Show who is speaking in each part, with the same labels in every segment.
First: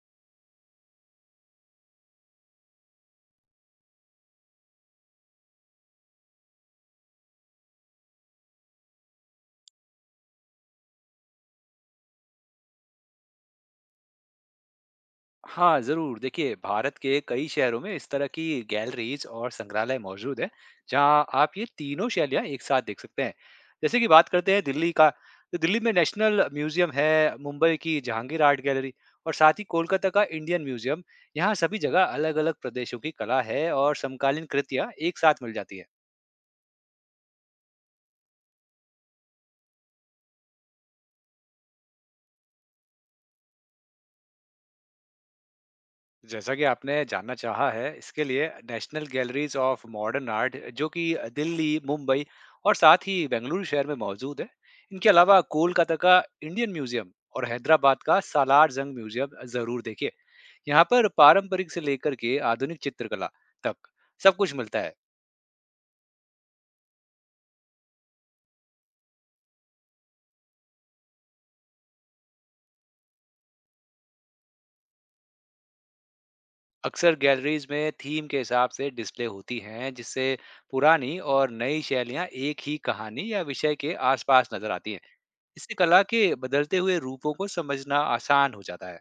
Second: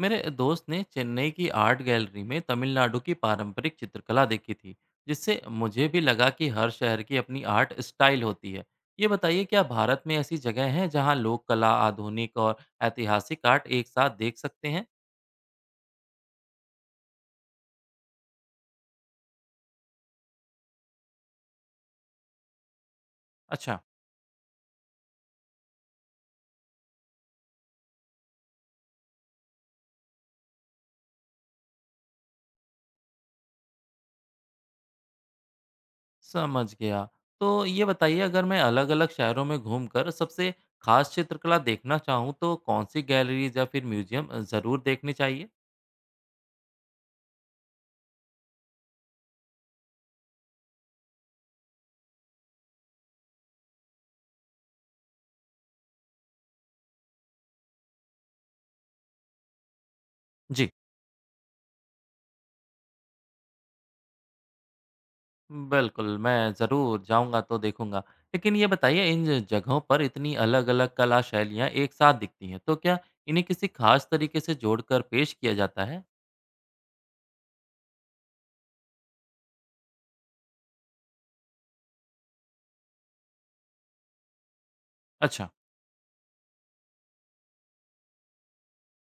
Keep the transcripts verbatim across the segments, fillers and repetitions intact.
Speaker 1: मेरे दोस्त ने चेन्नई की आर्ट गैलरी में तमिलनाडु की पारंपरिक चित्रकला देखी थी जिससे मुझे भी लगा कि हर शहर की अपनी आर्ट स्टाइल होती है। ये बताइए, क्या भारत में ऐसी जगह हैं जहाँ लोक कला, आधुनिक और ऐतिहासिक आर्ट एक साथ देख सकते हैं?
Speaker 2: हाँ, ज़रूर। देखिए, भारत के कई शहरों में इस तरह की गैलरीज़ और संग्रहालय मौजूद हैं, जहाँ आप ये तीनों शैलियाँ एक साथ देख सकते हैं।
Speaker 1: अच्छा,
Speaker 2: जैसे कि बात करते हैं दिल्ली का, तो दिल्ली में नेशनल म्यूज़ियम है, मुंबई की जहांगीर आर्ट गैलरी और साथ ही कोलकाता का इंडियन म्यूज़ियम। यहाँ सभी जगह अलग-अलग प्रदेशों की कला है और समकालीन कृतियाँ एक साथ मिल जाती हैं।
Speaker 1: समझ गया। तो ये बताइए, अगर मैं अलग अलग शहरों में घूमकर सबसे खास चित्रकला देखना चाहूँ तो कौन सी गैलरीज या फिर म्यूजियम ज़रूर देखने चाहिए?
Speaker 2: जैसा कि आपने जानना चाहा है, इसके लिए National Galleries of Modern Art जो कि दिल्ली, मुंबई और साथ ही बेंगलुरु शहर में मौजूद है। इनके अलावा कोलकाता का इंडियन म्यूजियम और हैदराबाद का सालार जंग म्यूजियम जरूर देखिए।
Speaker 1: जी।
Speaker 2: यहाँ पर पारंपरिक से लेकर के आधुनिक चित्रकला तक सब कुछ मिलता है।
Speaker 1: बिल्कुल, मैं ज़रूर जाऊँगा तो देखूँगा। लेकिन ये बताइए, इन ज जगहों पर इतनी अलग-अलग कला शैलियाँ एक साथ दिखती हैं, तो क्या इन्हें किसी ख़ास तरीके से जोड़कर पेश किया जाता है?
Speaker 2: अक्सर गैलरीज में थीम के हिसाब से डिस्प्ले होती हैं, जिससे पुरानी और नई शैलियाँ एक ही कहानी या विषय के आसपास नजर आती हैं।
Speaker 1: अच्छा।
Speaker 2: इससे कला के बदलते हुए रूपों को समझना आसान हो जाता है।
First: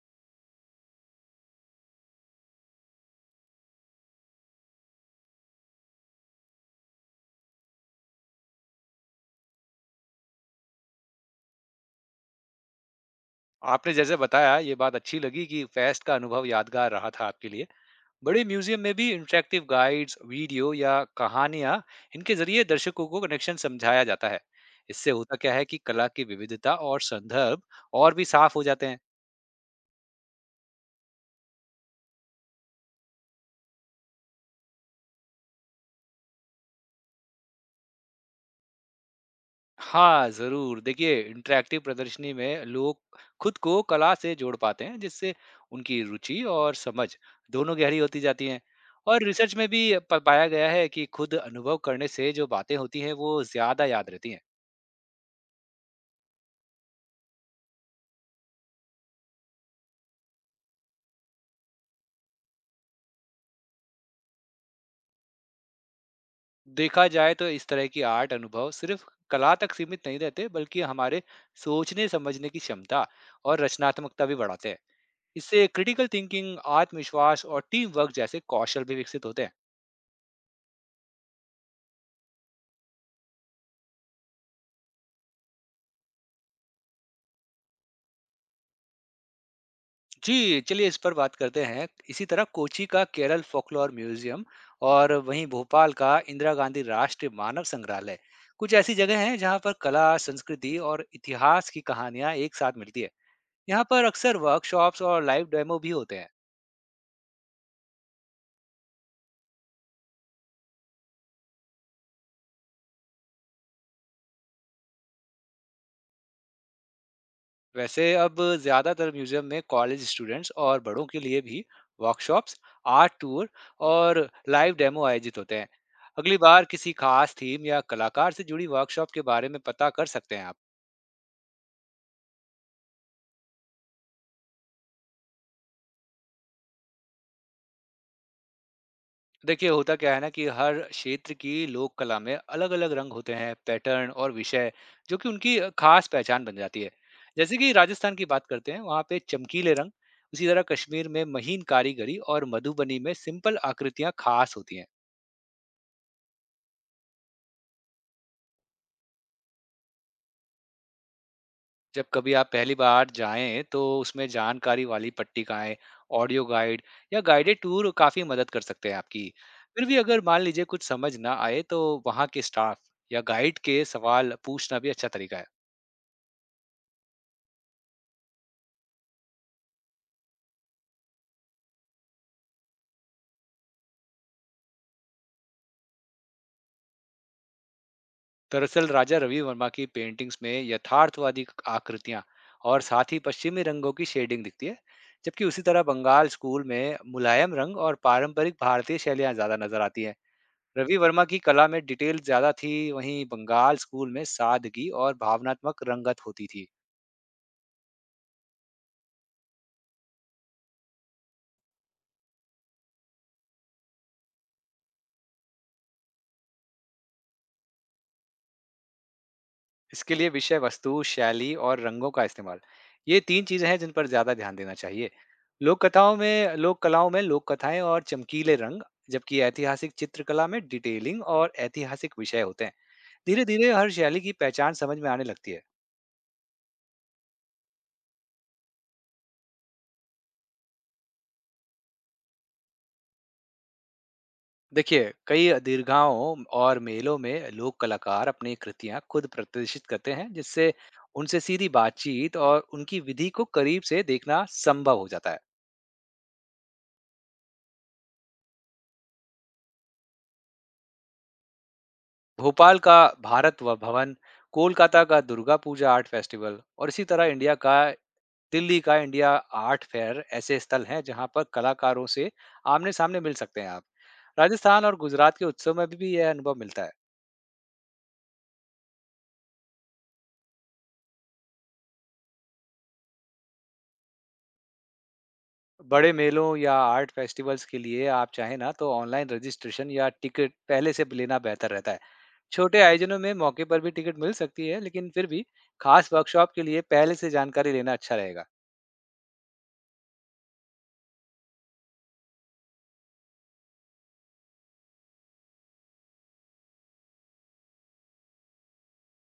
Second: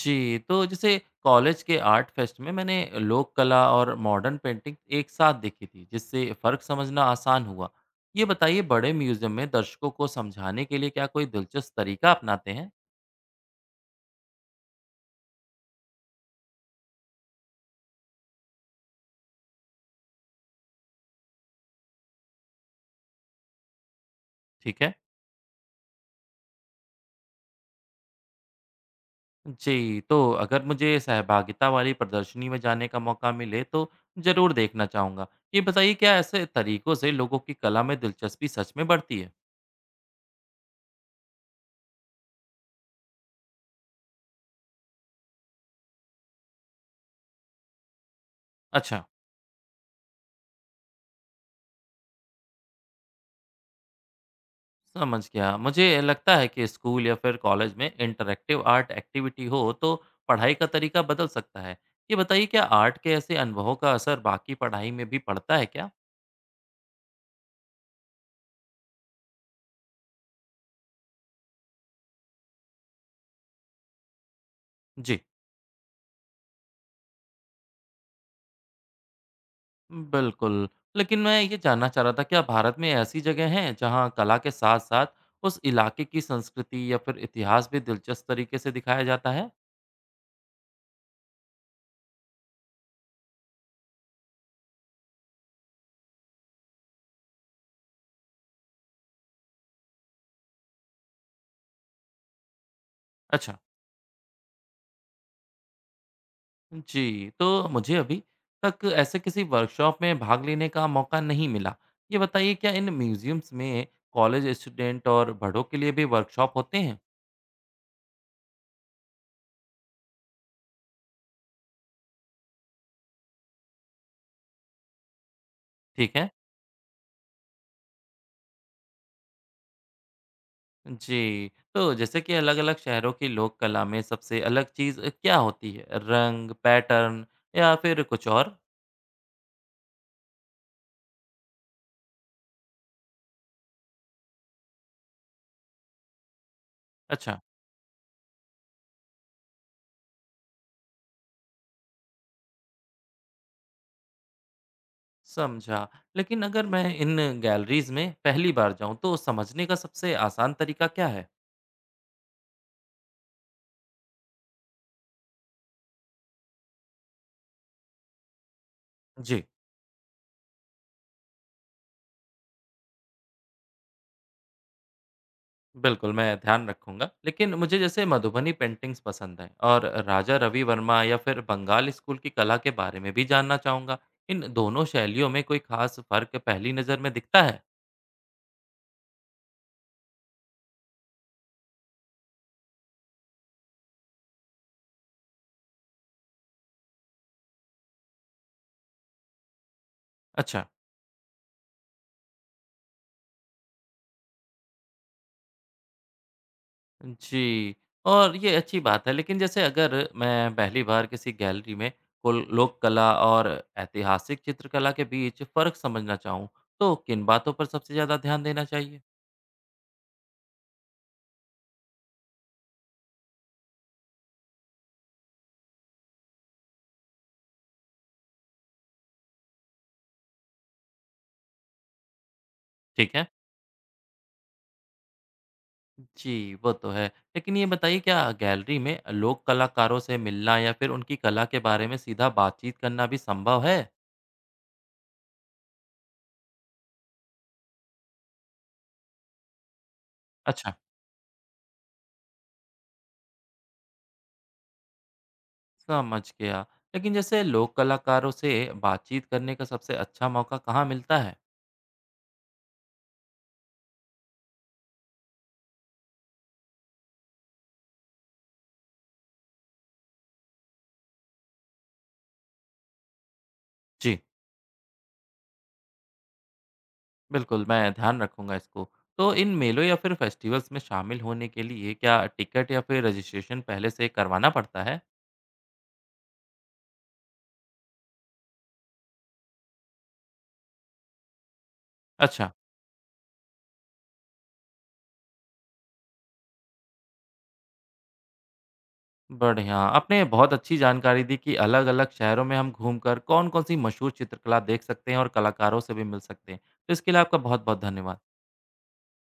Speaker 1: जी, तो जैसे कॉलेज के आर्ट फेस्ट में मैंने लोक कला और मॉडर्न पेंटिंग एक साथ देखी थी, जिससे फ़र्क समझना आसान हुआ। ये बताइए, बड़े म्यूज़ियम में दर्शकों को समझाने के लिए क्या कोई दिलचस्प तरीका अपनाते हैं?
Speaker 2: आपने जैसे बताया ये बात अच्छी लगी कि फेस्ट का अनुभव यादगार रहा था आपके लिए। बड़े म्यूज़ियम में भी इंटरैक्टिव गाइड्स, वीडियो या कहानियाँ इनके ज़रिए दर्शकों को कनेक्शन समझाया जाता है।
Speaker 1: ठीक है।
Speaker 2: इससे होता क्या है कि कला की विविधता और संदर्भ और भी साफ हो जाते हैं।
Speaker 1: जी, तो अगर मुझे सहभागिता वाली प्रदर्शनी में जाने का मौका मिले तो ज़रूर देखना चाहूँगा। ये बताइए, क्या ऐसे तरीकों से लोगों की कला में दिलचस्पी सच में बढ़ती है?
Speaker 2: हाँ, ज़रूर। देखिए, इंटरैक्टिव प्रदर्शनी में लोग खुद को कला से जोड़ पाते हैं, जिससे उनकी रुचि और समझ दोनों गहरी होती जाती हैं।
Speaker 1: अच्छा,
Speaker 2: और रिसर्च में भी प पाया गया है कि खुद अनुभव करने से जो बातें होती हैं, वो ज़्यादा याद रहती हैं।
Speaker 1: समझ गया। मुझे लगता है कि स्कूल या फिर कॉलेज में इंटरैक्टिव आर्ट एक्टिविटी हो तो पढ़ाई का तरीका बदल सकता है। ये बताइए, क्या आर्ट के ऐसे अनुभवों का असर बाकी पढ़ाई में भी पड़ता है क्या?
Speaker 2: देखा जाए तो इस तरह की आर्ट अनुभव सिर्फ कला तक सीमित नहीं रहते, बल्कि हमारे सोचने-समझने की क्षमता और रचनात्मकता भी बढ़ाते हैं।
Speaker 1: जी
Speaker 2: इससे क्रिटिकल थिंकिंग, आत्मविश्वास और टीम वर्क जैसे कौशल भी विकसित होते हैं।
Speaker 1: बिल्कुल। लेकिन मैं ये जानना चाह रहा था, क्या भारत में ऐसी जगह हैं जहाँ कला के साथ-साथ उस इलाके की संस्कृति या फिर इतिहास भी दिलचस्प तरीके से दिखाया जाता है?
Speaker 2: जी, चलिए इस पर बात करते हैं। इसी तरह कोची का केरल फ़ोकलोर म्यूज़ियम और वहीं भोपाल का इंदिरा गांधी राष्ट्रीय मानव संग्रहालय, कुछ ऐसी जगह हैं जहाँ पर कला, संस्कृति और इतिहास की कहानियाँ एक साथ मिलती है।
Speaker 1: अच्छा।
Speaker 2: यहाँ पर अक्सर वर्कशॉप्स और लाइव डेमो भी होते हैं।
Speaker 1: जी, तो मुझे अभी तक ऐसे किसी वर्कशॉप में भाग लेने का मौका नहीं मिला। ये बताइए, क्या इन म्यूज़ियम्स में कॉलेज स्टूडेंट और बड़ों के लिए भी वर्कशॉप होते हैं?
Speaker 2: वैसे अब ज़्यादातर म्यूज़ियम में कॉलेज स्टूडेंट्स और बड़ों के लिए भी वर्कशॉप्स, आर्ट टूर और लाइव डेमो आयोजित होते हैं।
Speaker 1: ठीक है।
Speaker 2: अगली बार किसी खास थीम या कलाकार से जुड़ी वर्कशॉप के बारे में पता कर सकते हैं आप।
Speaker 1: जी, तो जैसे कि अलग-अलग शहरों की लोक कला में सबसे अलग चीज़ क्या होती है? रंग, पैटर्न या फिर कुछ और?
Speaker 2: देखिए होता क्या है ना कि हर क्षेत्र की लोक कला में अलग अलग रंग होते हैं पैटर्न और विषय जो कि उनकी खास पहचान बन जाती है।
Speaker 1: अच्छा।
Speaker 2: जैसे कि राजस्थान की बात करते हैं वहाँ पे चमकीले रंग, उसी तरह कश्मीर में महीन कारीगरी और मधुबनी में सिंपल आकृतियाँ खास होती हैं।
Speaker 1: समझा। लेकिन अगर मैं इन गैलरीज़ में पहली बार जाऊँ तो समझने का सबसे आसान तरीका क्या है?
Speaker 2: जब कभी आप पहली बार जाएं तो उसमें जानकारी वाली पट्टिकाएं, ऑडियो गाइड या गाइडेड टूर काफी मदद कर सकते हैं आपकी।
Speaker 1: जी
Speaker 2: फिर भी अगर मान लीजिए कुछ समझ ना आए तो वहाँ के स्टाफ या गाइड के सवाल पूछना भी अच्छा तरीका है।
Speaker 1: बिल्कुल, मैं ध्यान रखूँगा। लेकिन मुझे जैसे मधुबनी पेंटिंग्स पसंद हैं, और राजा रवि वर्मा या फिर बंगाल स्कूल की कला के बारे में भी जानना चाहूँगा। इन दोनों शैलियों में कोई खास फ़र्क पहली नज़र में दिखता है?
Speaker 2: दरअसल राजा रवि वर्मा की पेंटिंग्स में यथार्थवादी आकृतियां और साथ ही पश्चिमी रंगों की शेडिंग दिखती है, जबकि उसी तरह बंगाल स्कूल में मुलायम रंग और पारंपरिक भारतीय शैलियां ज्यादा नजर आती हैं।
Speaker 1: अच्छा
Speaker 2: रवि वर्मा की कला में डिटेल ज्यादा थी, वहीं बंगाल स्कूल में सादगी और भावनात्मक रंगत होती थी।
Speaker 1: जी, और ये अच्छी बात है, लेकिन जैसे अगर मैं पहली बार किसी गैलरी में कुल लोक कला और ऐतिहासिक चित्रकला के बीच फ़र्क समझना चाहूँ, तो किन बातों पर सबसे ज़्यादा ध्यान देना चाहिए?
Speaker 2: इसके लिए विषय वस्तु, शैली और रंगों का इस्तेमाल। ये तीन चीज़ें हैं जिन पर ज़्यादा ध्यान देना चाहिए। लोक कथाओं में लोक कलाओं में लोक कथाएँ और चमकीले रंग, जबकि ऐतिहासिक चित्रकला में डिटेलिंग और ऐतिहासिक विषय होते हैं।
Speaker 1: ठीक है
Speaker 2: धीरे-धीरे हर शैली की पहचान समझ में आने लगती है।
Speaker 1: जी, वो तो है। लेकिन ये बताइए, क्या गैलरी में लोक कलाकारों से मिलना या फिर उनकी कला के बारे में सीधा बातचीत करना भी संभव है?
Speaker 2: देखिए, कई दीर्घाओं और मेलों में लोक कलाकार अपनी कृतियाँ खुद प्रदर्शित करते हैं,
Speaker 1: अच्छा,
Speaker 2: जिससे उनसे सीधी बातचीत और उनकी विधि को करीब से देखना संभव हो जाता है।
Speaker 1: समझ गया। लेकिन जैसे लोक कलाकारों से बातचीत करने का सबसे अच्छा मौका कहाँ मिलता है?
Speaker 2: भोपाल का भारत व भवन, कोलकाता का दुर्गा पूजा आर्ट फेस्टिवल और इसी तरह इंडिया का दिल्ली का इंडिया आर्ट फेयर ऐसे स्थल हैं जहां पर कलाकारों से आमने सामने मिल सकते हैं आप।
Speaker 1: जी।
Speaker 2: राजस्थान और गुजरात के उत्सव में भी यह अनुभव मिलता है।
Speaker 1: बिल्कुल, मैं ध्यान रखूँगा इसको। तो इन मेलों या फिर फेस्टिवल्स में शामिल होने के लिए क्या टिकट या फिर रजिस्ट्रेशन पहले से करवाना पड़ता है?
Speaker 2: बड़े मेलों या आर्ट फेस्टिवल्स के लिए आप चाहें ना तो ऑनलाइन रजिस्ट्रेशन या टिकट पहले से लेना बेहतर रहता है।
Speaker 1: अच्छा,
Speaker 2: छोटे आयोजनों में मौके पर भी टिकट मिल सकती है, लेकिन फिर भी खास वर्कशॉप के लिए पहले से जानकारी लेना अच्छा रहेगा।
Speaker 1: बढ़िया। आपने बहुत अच्छी जानकारी दी कि अलग-अलग शहरों में हम घूमकर कौन-कौन सी मशहूर चित्रकला देख सकते हैं और कलाकारों से भी मिल सकते हैं। तो इसके लिए आपका बहुत-बहुत धन्यवाद।